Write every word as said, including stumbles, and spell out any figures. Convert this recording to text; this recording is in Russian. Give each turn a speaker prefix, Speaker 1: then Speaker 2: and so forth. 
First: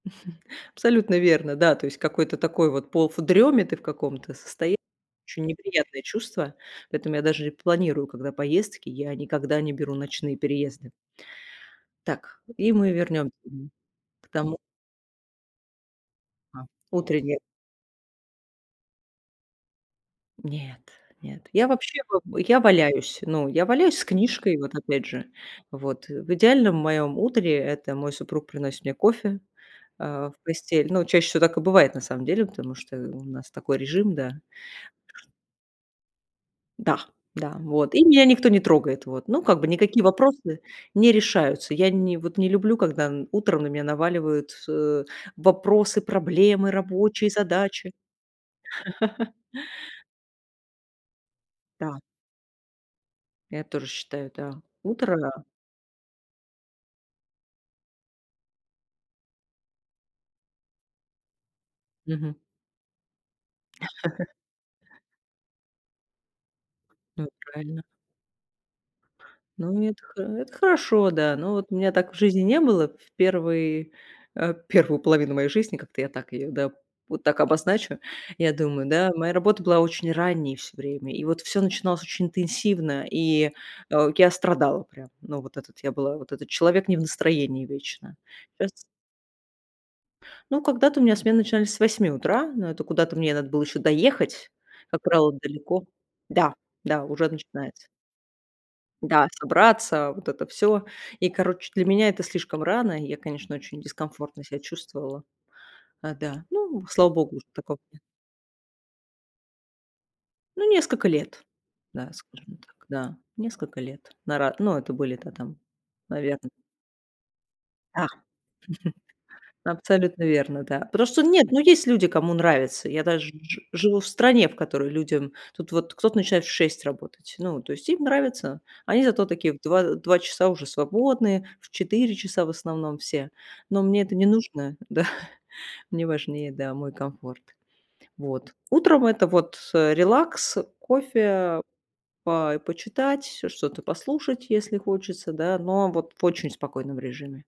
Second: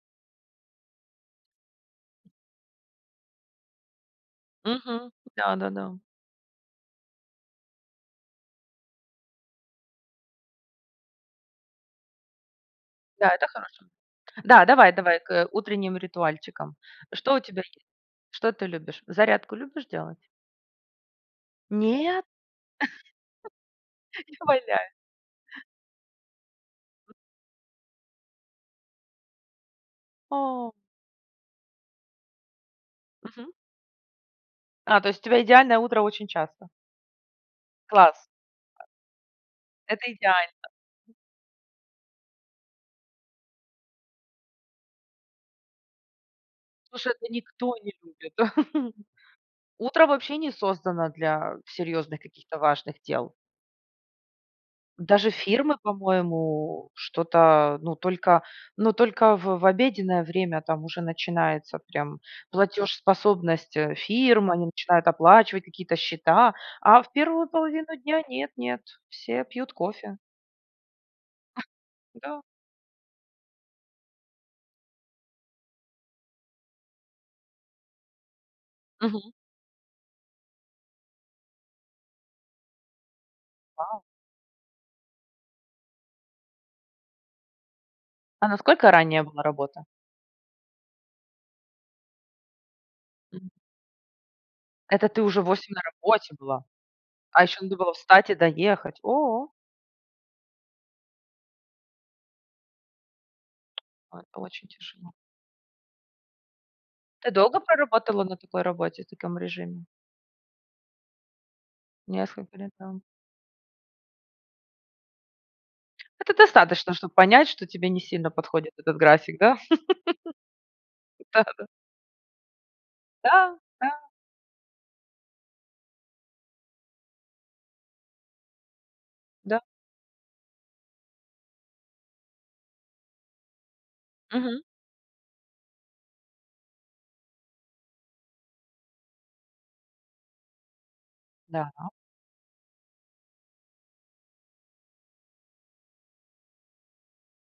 Speaker 1: Абсолютно верно, да. То есть какой-то такой вот полу в дреме, ты в каком-то состоянии.
Speaker 2: Мгм.
Speaker 1: Очень
Speaker 2: Да-да-да.
Speaker 1: неприятное чувство. Поэтому я даже и планирую когда поездки, я никогда не беру ночные переезды. Так, и мы
Speaker 2: Да,
Speaker 1: вернем
Speaker 2: это
Speaker 1: мгм,
Speaker 2: хорошо.
Speaker 1: к тому
Speaker 2: Да, давай, давай к, э, утренним
Speaker 1: А.
Speaker 2: ритуальчикам. Что у
Speaker 1: Утренние.
Speaker 2: тебя есть? Что ты любишь? Зарядку любишь делать?
Speaker 1: Нет, нет, я вообще вот,
Speaker 2: Нет?
Speaker 1: э, я валяюсь. Ну, я валяюсь с
Speaker 2: Я
Speaker 1: книжкой вот,
Speaker 2: валяюсь.
Speaker 1: опять же. Вот, э, в идеальном
Speaker 2: [unintelligible]
Speaker 1: моем утре- это мой супруг приносит мне кофе, а, в
Speaker 2: О.
Speaker 1: постель. Ну чаще всего так и бывает, на самом деле, потому что, э, у
Speaker 2: Мгм.
Speaker 1: нас такой режим, да.
Speaker 2: А, то есть у тебя идеальное утро очень часто.
Speaker 1: Да, да, вот и меня
Speaker 2: Класс.
Speaker 1: никто не трогает, вот. Ну, как бы никакие
Speaker 2: Это идеально.
Speaker 1: вопросы не решаются. Я не вот не люблю, когда н утром на меня наваливают, э, вопросы, проблемы,
Speaker 2: Слушай,
Speaker 1: рабочие
Speaker 2: это никто
Speaker 1: задачи.
Speaker 2: не любит. Утро вообще не создано для
Speaker 1: Да.
Speaker 2: серьезных, каких-то важных дел.
Speaker 1: Я тоже считаю, да,
Speaker 2: Даже
Speaker 1: утро
Speaker 2: фирмы, по-моему, что-то, ну только ну только в в обеденное время там уже начинается прям
Speaker 1: Мгм.
Speaker 2: платежеспособность, э, фирм. Они начинают оплачивать какие-то счета, а в
Speaker 1: Ну и
Speaker 2: первую
Speaker 1: правильно.
Speaker 2: половину дня нет нет, все пьют
Speaker 1: Ну это
Speaker 2: кофе.
Speaker 1: хо это хорошо, да. Ну вот у меня так в
Speaker 2: Да.
Speaker 1: жизни не было. В первый, э, первую половину моей жизни, как-то я так ее, да, вот так обозначу, я думаю, да,
Speaker 2: Мгм.
Speaker 1: моя работа была очень ранней всё время, и вот всё начиналось очень интенсивно, и,
Speaker 2: Вау.
Speaker 1: а, я страдала прям. Ну вот этот я была, вот этот человек не в настроении вечно.
Speaker 2: А
Speaker 1: Щас
Speaker 2: насколько ранняя была работа?
Speaker 1: Ну, когда-то у меня смены начинались с восьми утра, но это куда-то мне надо
Speaker 2: М.
Speaker 1: было еще доехать, как
Speaker 2: Это ты
Speaker 1: правило,
Speaker 2: уже в восемь на
Speaker 1: далеко.
Speaker 2: работе
Speaker 1: Да,
Speaker 2: была,
Speaker 1: да, уже
Speaker 2: а ещё надо
Speaker 1: начинается.
Speaker 2: было встать и доехать.
Speaker 1: Да,
Speaker 2: О.
Speaker 1: собраться вот это всё. И короче, для меня это слишком рано. Я, конечно, очень
Speaker 2: Ой. Это
Speaker 1: дискомфортно ся
Speaker 2: очень тяжело.
Speaker 1: чувствовала. А, да. Ну, м, слава
Speaker 2: Ты
Speaker 1: богу, уже
Speaker 2: долго
Speaker 1: такого нет.
Speaker 2: проработала на такой работе и в таком режиме?
Speaker 1: Ну, несколько лет. Да,
Speaker 2: Несколько
Speaker 1: скажем
Speaker 2: лет,
Speaker 1: так,
Speaker 2: да, м
Speaker 1: да несколько лет. На ра ну, это были, да, там,
Speaker 2: Это
Speaker 1: наверно.
Speaker 2: достаточно, чтоб понять, что тебе
Speaker 1: Да!
Speaker 2: не сильно подходит этот график, да?
Speaker 1: Абсолютно верно, да. Потому что, нет, ну
Speaker 2: Да-да.
Speaker 1: есть люди, кому нравится. Я даже
Speaker 2: Да,
Speaker 1: жи живу
Speaker 2: да.
Speaker 1: в стране, в которой людям, тут вот кто-то начинает в шесть работать. Ну, то есть им нравится. Они зато такие в
Speaker 2: Да.
Speaker 1: два, э, в два часа уже свободные, в часа в основном все. Но мне это не
Speaker 2: Мгм.
Speaker 1: нужно, да. Мне важнее, да, мой комфорт. Вот. Утром- это вот, э, релакс, кофе, а,
Speaker 2: Да.
Speaker 1: и по почитать, э, что-то послушать, если хочется, да, но вот в очень спокойном режиме.